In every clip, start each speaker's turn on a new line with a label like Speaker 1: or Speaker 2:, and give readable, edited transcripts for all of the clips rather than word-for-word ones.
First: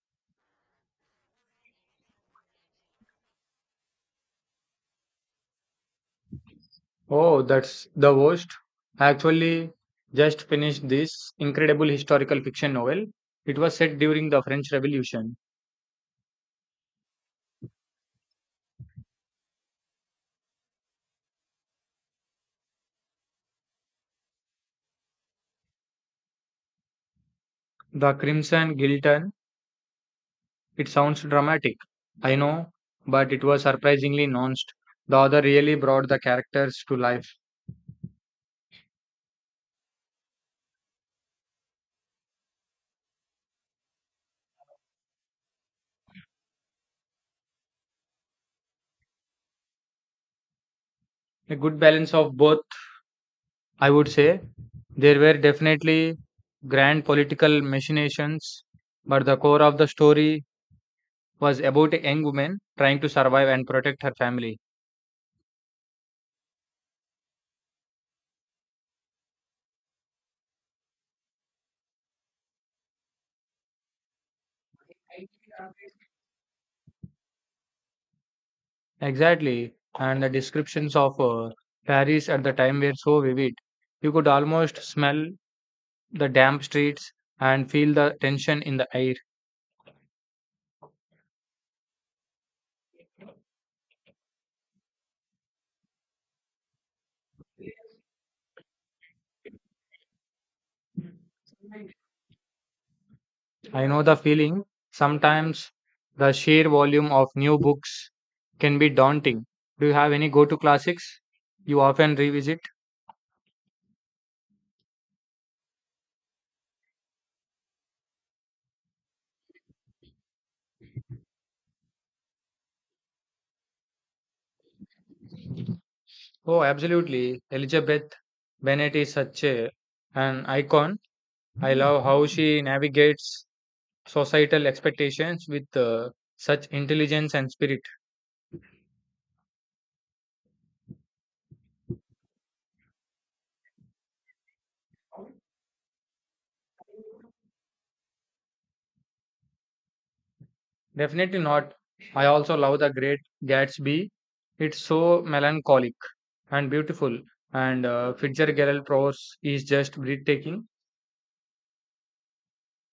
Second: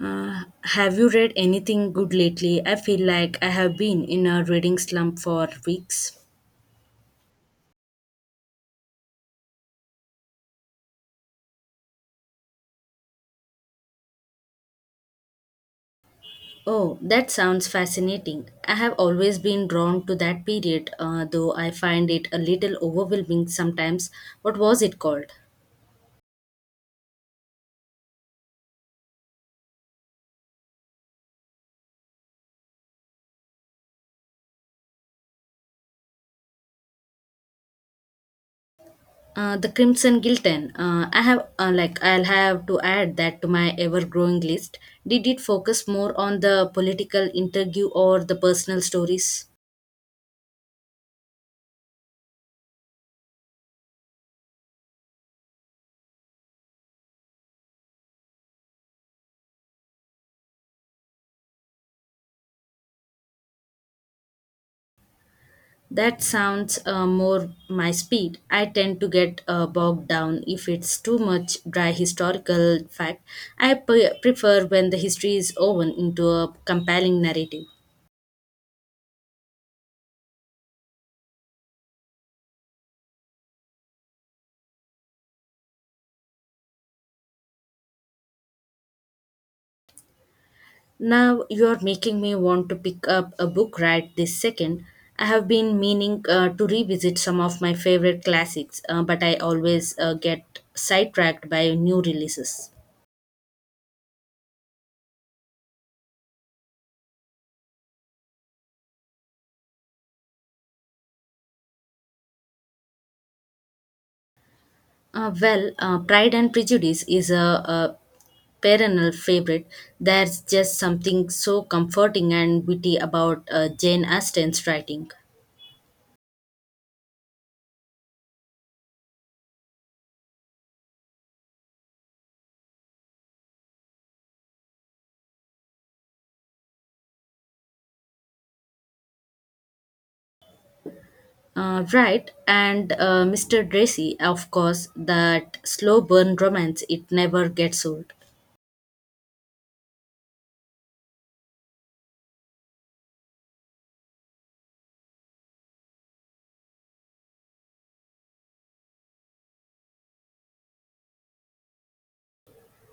Speaker 1: Uh, have you read anything good lately? I feel like I have been in a reading slump for weeks.
Speaker 2: Oh, that's the worst. I actually just finished this incredible historical fiction novel. It was set during the French Revolution.
Speaker 1: Oh, that sounds fascinating. I have always been drawn to that period, though I find it a little overwhelming sometimes. What was it called?
Speaker 2: The Crimson Guillotine. It sounds dramatic, I know, but it was surprisingly nuanced. The author really brought the characters to life.
Speaker 1: The Crimson Gilton. I'll have to add that to my ever-growing list. Did it focus more on the political interview or the personal stories?
Speaker 2: A good balance of both, I would say. There were definitely grand political machinations, but the core of the story was about a young woman trying to survive and protect her family.
Speaker 1: That sounds more my speed. I tend to get bogged down if it's too much dry historical fact. Prefer when the history is woven into a compelling narrative.
Speaker 2: Exactly, and the descriptions of Paris at the time were so vivid. You could almost smell the damp streets and feel the tension in the air.
Speaker 1: Now you're making me want to pick up a book right this second. I have been meaning to revisit some of my favorite classics, but I always get sidetracked by new releases.
Speaker 2: I know the feeling. Sometimes the sheer volume of new books can be daunting. Do you have any go to classics you often revisit?
Speaker 1: Pride and Prejudice is a perennial favorite. There's just something so comforting and witty about Jane Austen's writing.
Speaker 2: Oh, absolutely. Elizabeth Bennet is an icon. I love how she navigates societal expectations with such intelligence and spirit.
Speaker 1: Right, and Mr. Tracy, of course, that slow burn romance, it never gets old.
Speaker 2: Definitely not. I also love The Great Gatsby. It's so melancholic and beautiful, and Fitzgerald prose is just breathtaking.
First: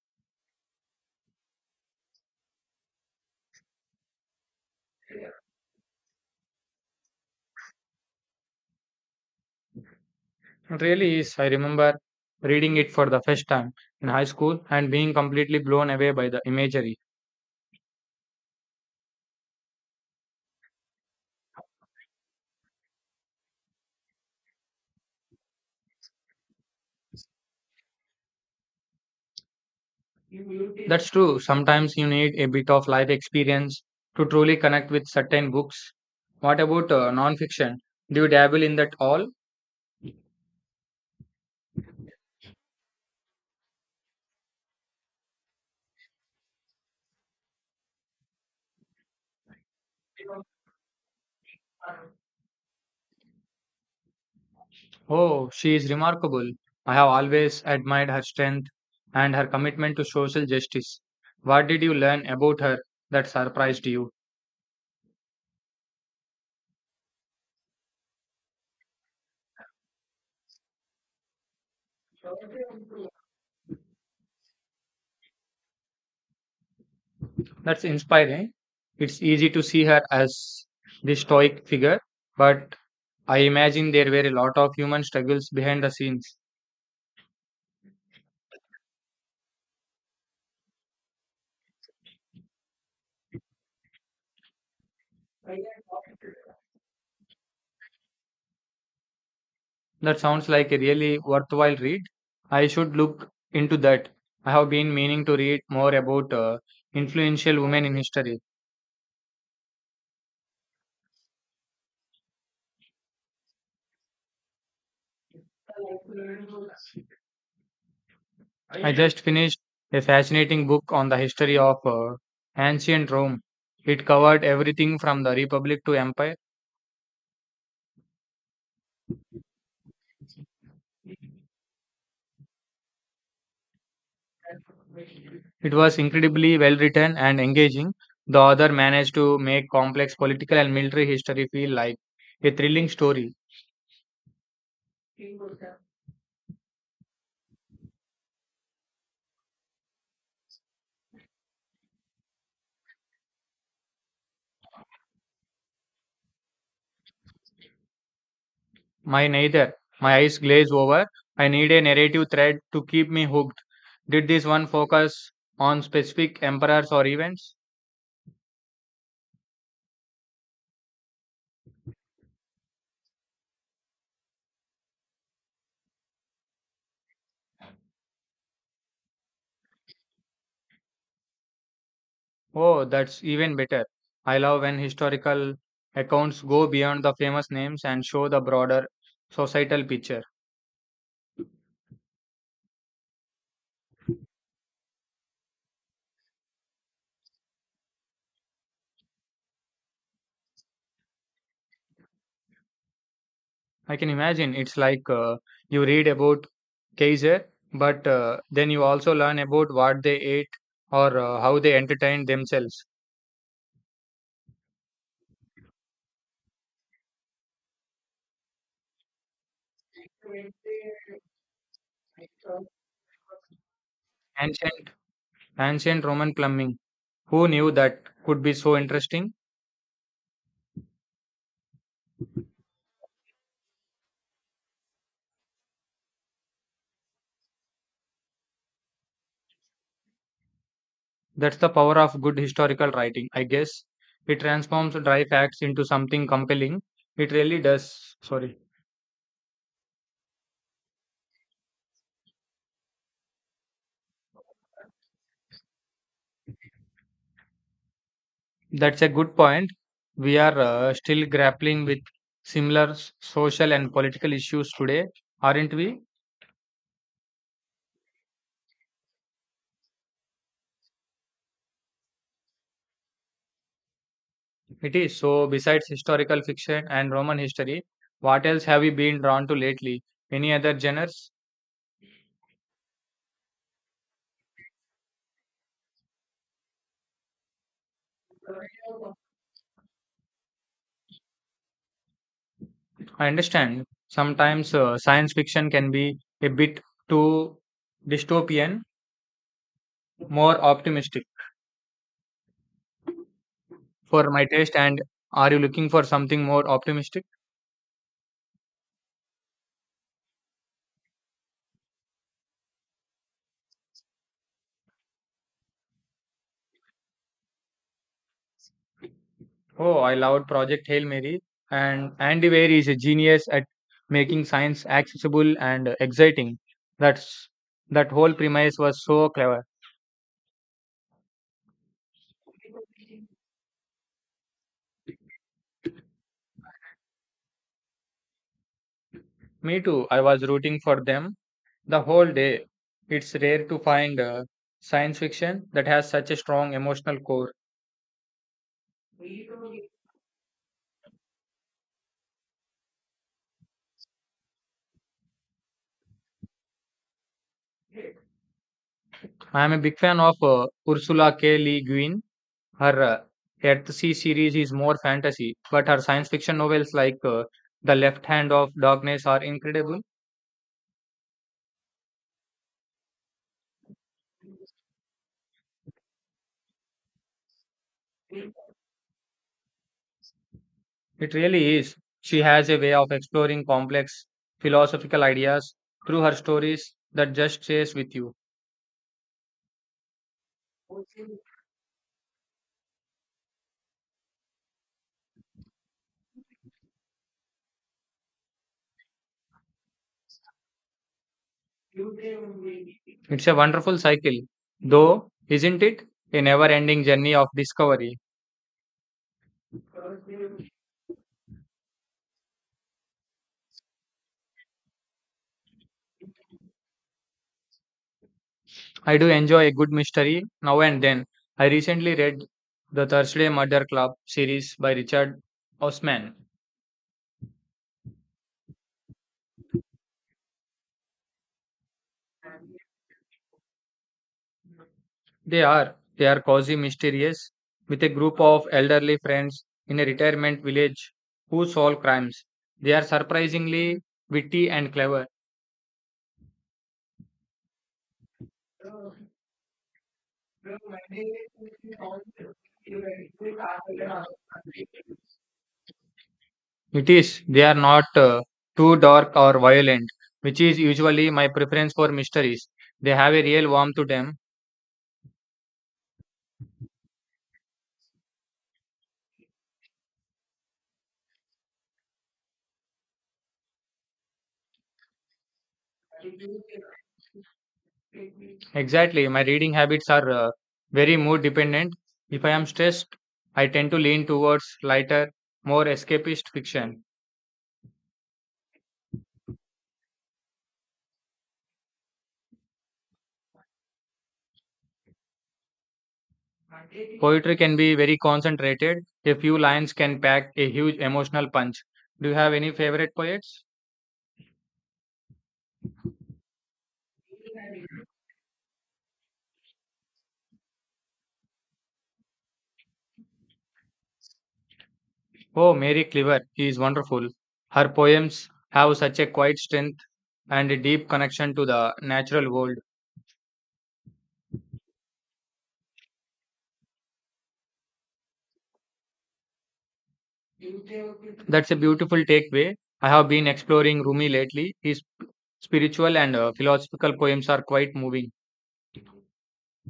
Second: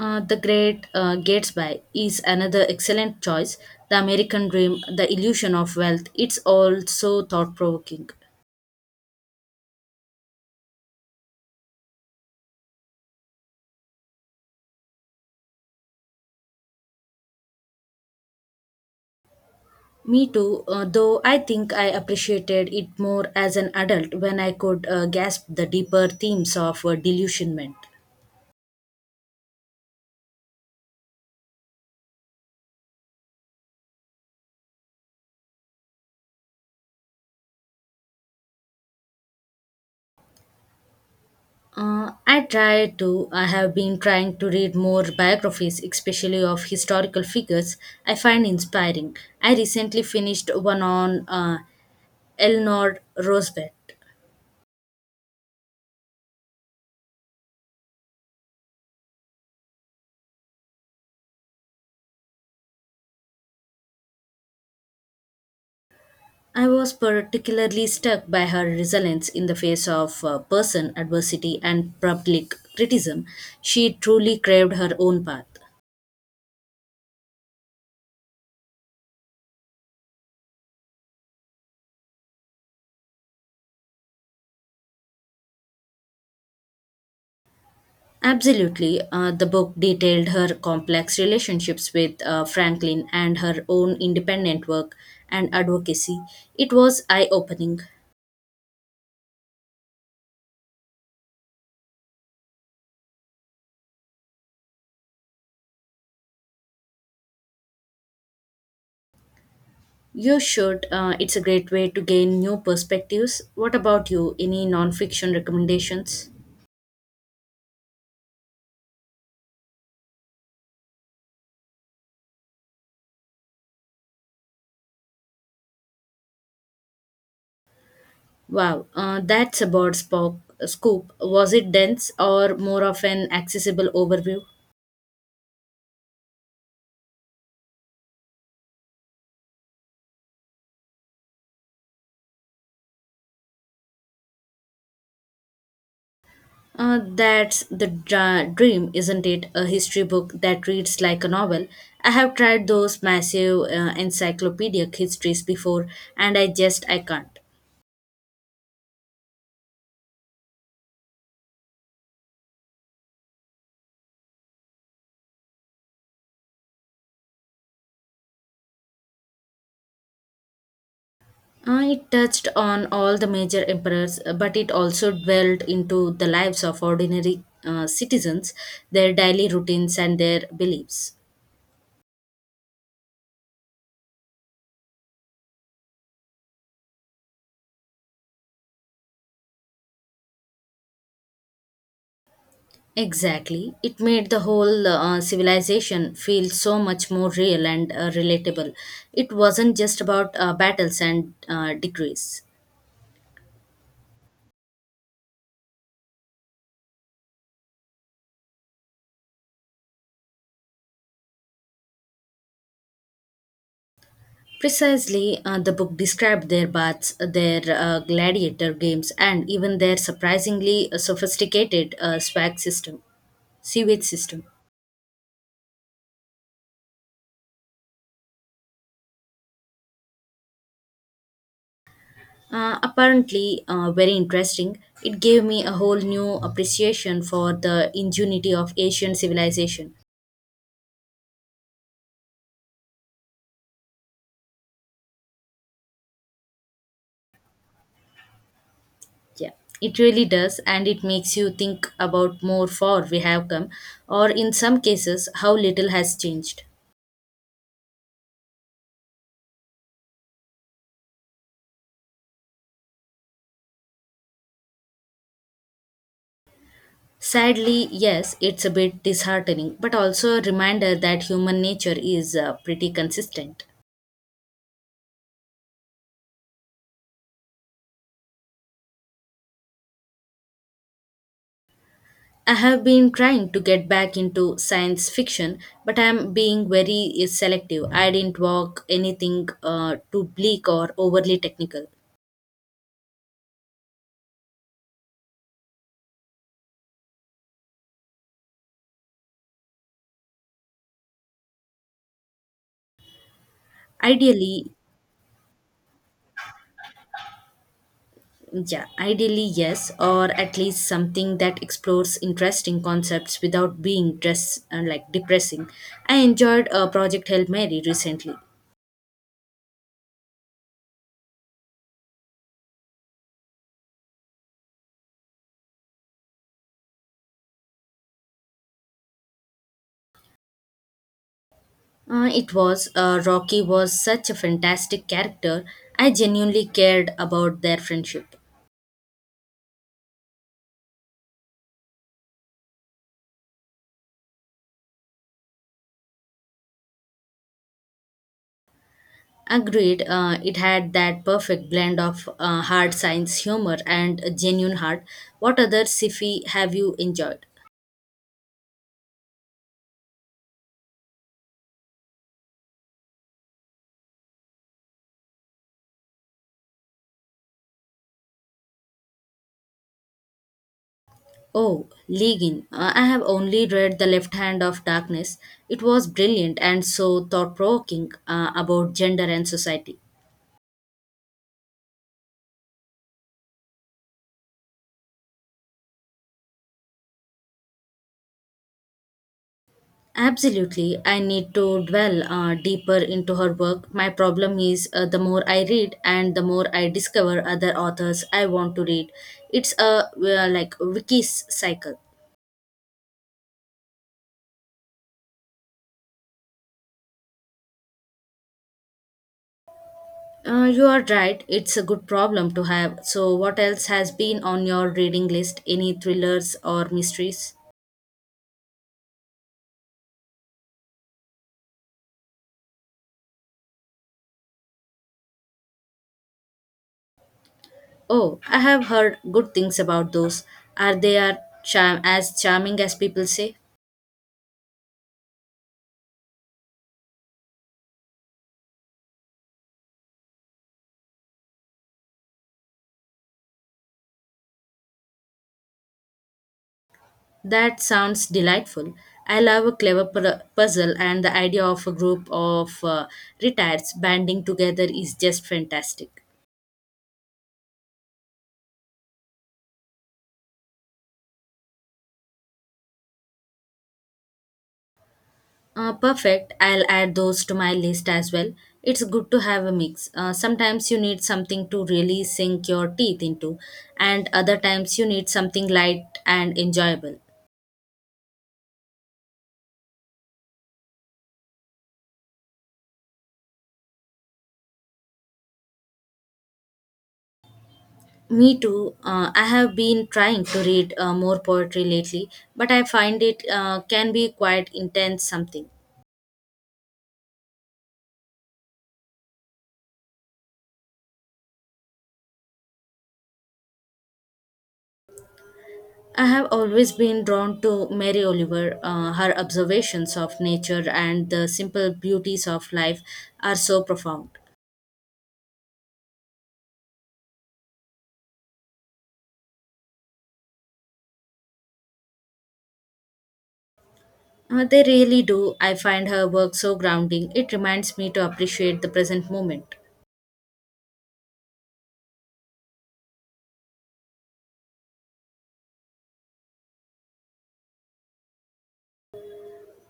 Speaker 1: The Great Gatsby is another excellent choice. The American Dream, The Illusion of Wealth, it's all so thought provoking.
Speaker 2: It really is. I remember reading it for the first time in high school and being completely blown away by the imagery.
Speaker 1: Me too, though I think I appreciated it more as an adult when I could grasp the deeper themes of delusionment.
Speaker 2: That's true. Sometimes you need a bit of life experience to truly connect with certain books. What about non-fiction? Do you dabble in that all?
Speaker 1: I have been trying to read more biographies, especially of historical figures I find inspiring. I recently finished one on Eleanor Roosevelt.
Speaker 2: Oh, she is remarkable. I have always admired her strength and her commitment to social justice. What did you learn about her that surprised you?
Speaker 1: I was particularly struck by her resilience in the face of person adversity and public criticism. She truly craved her own path.
Speaker 2: That's inspiring. It's easy to see her as the stoic figure, but I imagine there were a lot of human struggles behind the scenes.
Speaker 1: Absolutely. The book detailed her complex relationships with Franklin and her own independent work and advocacy. It was eye opening.
Speaker 2: That sounds like a really worthwhile read. I should look into that. I have been meaning to read more about influential women in history.
Speaker 1: You should. It's a great way to gain new perspectives. What about you? Any non fiction recommendations?
Speaker 2: I just finished a fascinating book on the history of ancient Rome. It covered everything from the Republic to Empire.
Speaker 1: Wow, that's about Spock Scoop. Was it dense or more of an accessible overview?
Speaker 2: It was incredibly well written and engaging. The author managed to make complex political and military history feel like a thrilling story.
Speaker 1: Dream, isn't it? A history book that reads like a novel. I have tried those massive encyclopedic histories before, and I just I can't.
Speaker 2: My neither. My eyes glaze over. I need a narrative thread to keep me hooked. Did this one focus on specific emperors or events?
Speaker 1: It touched on all the major emperors, but it also dwelled into the lives of ordinary citizens, their daily routines, and their beliefs.
Speaker 2: Oh, that's even better. I love when historical accounts go beyond the famous names and show the broader societal picture.
Speaker 1: Exactly. It made the whole civilization feel so much more real and relatable. It wasn't just about battles and degrees.
Speaker 2: I can imagine it's like you read about Kaiser, but then you also learn about what they ate or how they entertained themselves.
Speaker 1: Precisely, the book described their baths, their gladiator games, and even their surprisingly sophisticated sewage system.
Speaker 2: Ancient, ancient Roman plumbing. Who knew that could be so interesting?
Speaker 1: Apparently, very interesting. It gave me a whole new appreciation for the ingenuity of Asian civilization.
Speaker 2: That's the power of good historical writing, I guess. It transforms dry facts into something compelling. It really does. Sorry.
Speaker 1: Yeah, it really does, and it makes you think about more far we have come, or in some cases, how little has changed.
Speaker 2: That's a good point. We are still grappling with social and political issues today, aren't we?
Speaker 1: Sadly, yes, it's a bit disheartening, but also a reminder that human nature is pretty consistent.
Speaker 2: It is. So, besides historical fiction and Roman history, what else have you been drawn to lately? Any other genres?
Speaker 1: I have been trying to get back into science fiction, but I'm being very selective. I didn't walk anything too bleak or overly technical.
Speaker 2: I understand. Sometimes science fiction can be a bit too dystopian, more optimistic for my
Speaker 1: Ideally,
Speaker 2: taste. And are you looking for something more optimistic?
Speaker 1: yeah, ideally, yes, or at least something that explores interesting concepts without being dress, like depressing. I enjoyed Project Hail Mary recently.
Speaker 2: Oh, I loved Project Hail Mary, and Andy Weir is a genius at making science accessible and exciting. That's that whole premise was so clever.
Speaker 1: It was Rocky was such a fantastic character. I genuinely cared about their friendship.
Speaker 2: Me too. I was rooting for them the whole day. It's rare to find science fiction that has such a strong emotional core.
Speaker 1: Agreed, it had that perfect blend of hard science humor and a genuine heart. What other sci-fi have you enjoyed?
Speaker 2: I am a big fan of Ursula K. Le Guin. Her Earthsea series is more fantasy, but her science fiction novels like The Left Hand of Darkness are incredible.
Speaker 1: Oh, Legin. I have only read The Left Hand of Darkness. It was brilliant and so thought provoking
Speaker 2: It
Speaker 1: about gender and society.
Speaker 2: really is. She has a way of exploring complex philosophical ideas through her stories that just stays with you.
Speaker 1: Absolutely, I need to dwell deeper into her work. My problem is the more I read and the more I discover other authors I want to read. It's a wikis cycle.
Speaker 2: It's a wonderful cycle, though, isn't it? A never ending journey of discovery.
Speaker 1: You are right, it's a good problem to have. So, what else has been on your reading list? Any thrillers or mysteries?
Speaker 2: I do enjoy a good mystery now and then. I recently read the Thursday Murder Club series by Richard Osman.
Speaker 1: Oh, I have heard good things about those. Are they are charm- as charming as people say?
Speaker 2: They are. They are cozy mysterious, with a group of elderly friends in a retirement village who solve crimes. They are surprisingly witty and clever.
Speaker 1: That sounds delightful. I love a puzzle, and the idea of a group of retards banding together is just fantastic.
Speaker 2: It is. They are not too dark or violent, which is usually my preference for mysteries. They have a real warmth to them.
Speaker 1: Perfect. I'll add those to my list as well. It's good to have a mix. Sometimes you need something to really sink your teeth into, and other times you need something light and enjoyable.
Speaker 2: Exactly. My reading habits are very mood dependent. If I am stressed, I tend to lean towards lighter, more escapist fiction.
Speaker 1: Me too. I have been trying to read more poetry lately, but I find it can be quite intense something.
Speaker 2: Poetry can be very concentrated. A few lines can pack a huge emotional punch. Do you have any favorite poets?
Speaker 1: I have always been drawn to Mary Oliver. Her observations of nature and the simple beauties of life are so profound.
Speaker 2: Oh, Mary Cleaver is wonderful. Her poems have such a quiet strength and a deep connection to the natural world.
Speaker 1: They really do. I find her work so grounding. It reminds me to appreciate the present moment.
Speaker 2: That's a beautiful takeaway. I have been exploring Rumi lately. His spiritual and philosophical poems are quite moving.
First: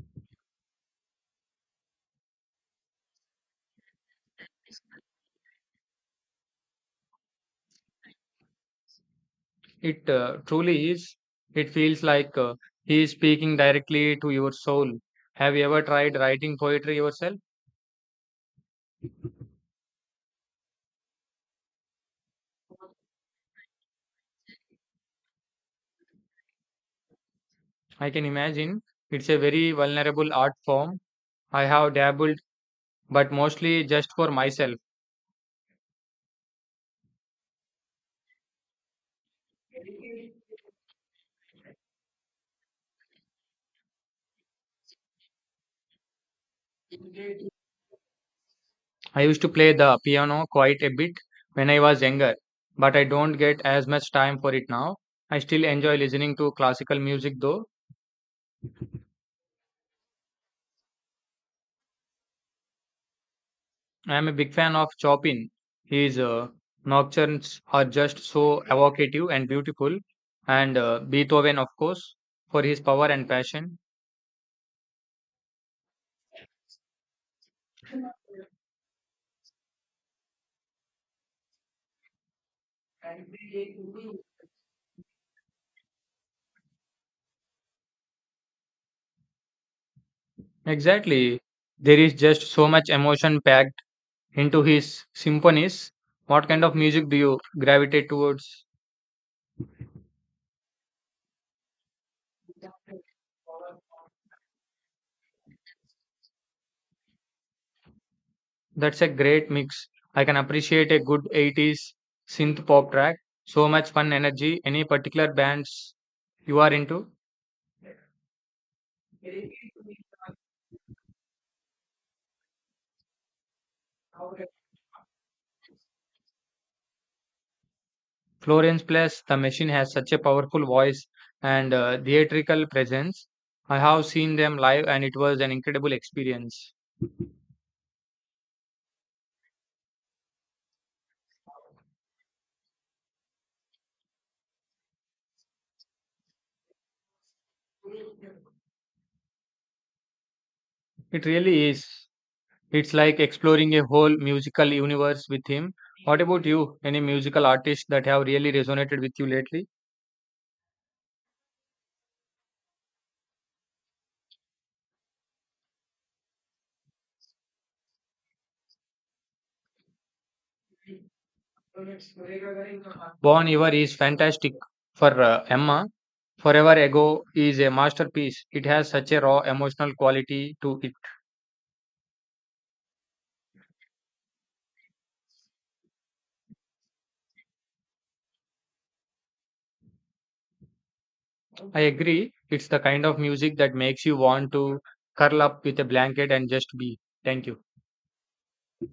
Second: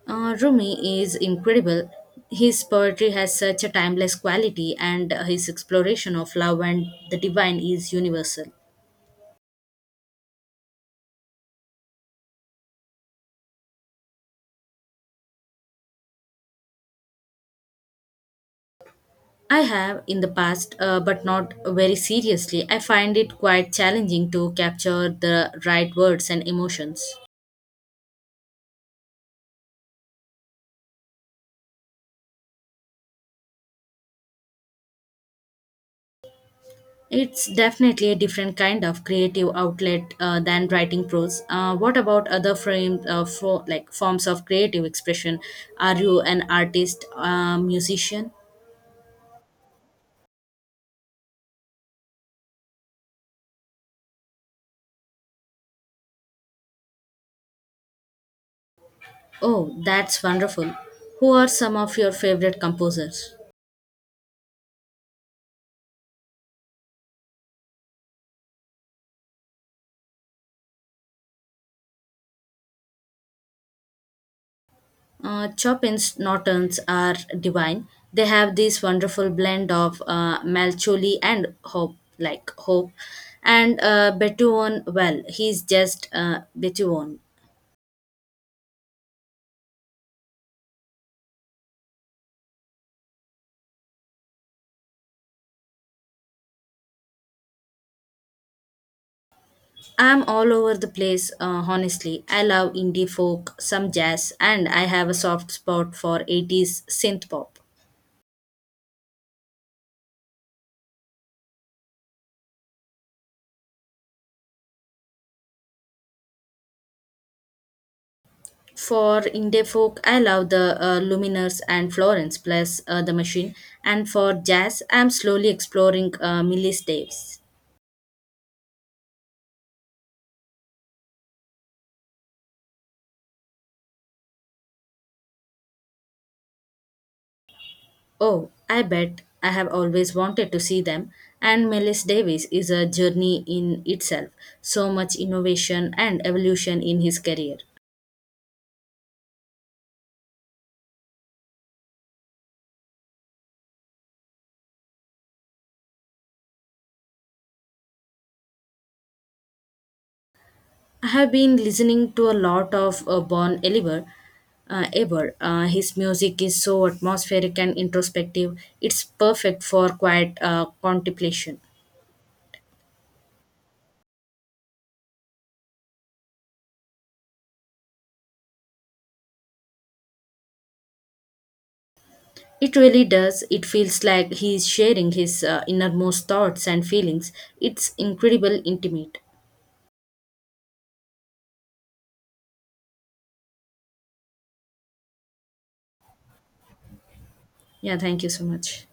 Speaker 1: Rumi is incredible. His poetry has such a timeless quality, and his exploration of love and the divine is universal.
Speaker 2: It truly is. It feels like he is speaking directly to your soul. Have you ever tried writing poetry yourself?
Speaker 1: I have in the past, but not very seriously. I find it quite challenging to capture the right words and emotions.
Speaker 2: I can imagine it's a very vulnerable art form. I have dabbled, but mostly just for myself.
Speaker 1: It's definitely a different kind of creative outlet than writing prose. What about other frame, for, like forms of creative expression? Are you an artist, musician?
Speaker 2: I used to play the piano quite a bit when I was younger, but I don't get as much time for it now. I still enjoy listening to classical music though.
Speaker 1: Oh, that's wonderful. Who are some of your favorite composers?
Speaker 2: I am a big fan of Chopin. His nocturnes are just so evocative and beautiful, and Beethoven, of course, for his power and passion.
Speaker 1: Chopin's Nocturnes are divine. They have this wonderful blend of Malcholi and Hope, and Beethoven. Well, he's just Beethoven.
Speaker 2: Exactly. There is just so much emotion packed into his symphonies. What kind of music do you gravitate towards?
Speaker 1: I'm all over the place, honestly. I love indie folk, some jazz, and I have a soft spot for 80s synth pop.
Speaker 2: That's a great mix. I can appreciate a good 80s synth pop track. So much fun energy. Any particular bands you are into?
Speaker 1: For indie folk, I love the Lumineers and Florence plus the Machine. And for jazz, I'm slowly exploring Millis Davis.
Speaker 2: Florence Plus, the machine has such a powerful voice and theatrical presence. I have seen them live and it was an incredible experience.
Speaker 1: Oh, I bet I have always wanted to see them. And Millis Davis is a journey in itself. So much innovation and evolution in his career.
Speaker 2: It really is. It's like exploring a whole musical universe with him. What about you? Any musical artists that have really resonated with you lately?
Speaker 1: I have been listening to a lot of Bon Oliver ever. His music is so atmospheric and introspective. It's perfect for quiet contemplation.
Speaker 2: Bon Iver is fantastic for Emma. Forever Ago is a masterpiece. It has such a raw emotional quality to it.
Speaker 1: It really does. It feels like he is sharing his innermost thoughts and feelings. It's incredible intimate.
Speaker 2: I agree. It's the kind of music that makes you want to curl up with a blanket and just be. Thank you.
Speaker 1: Yeah, thank you so much.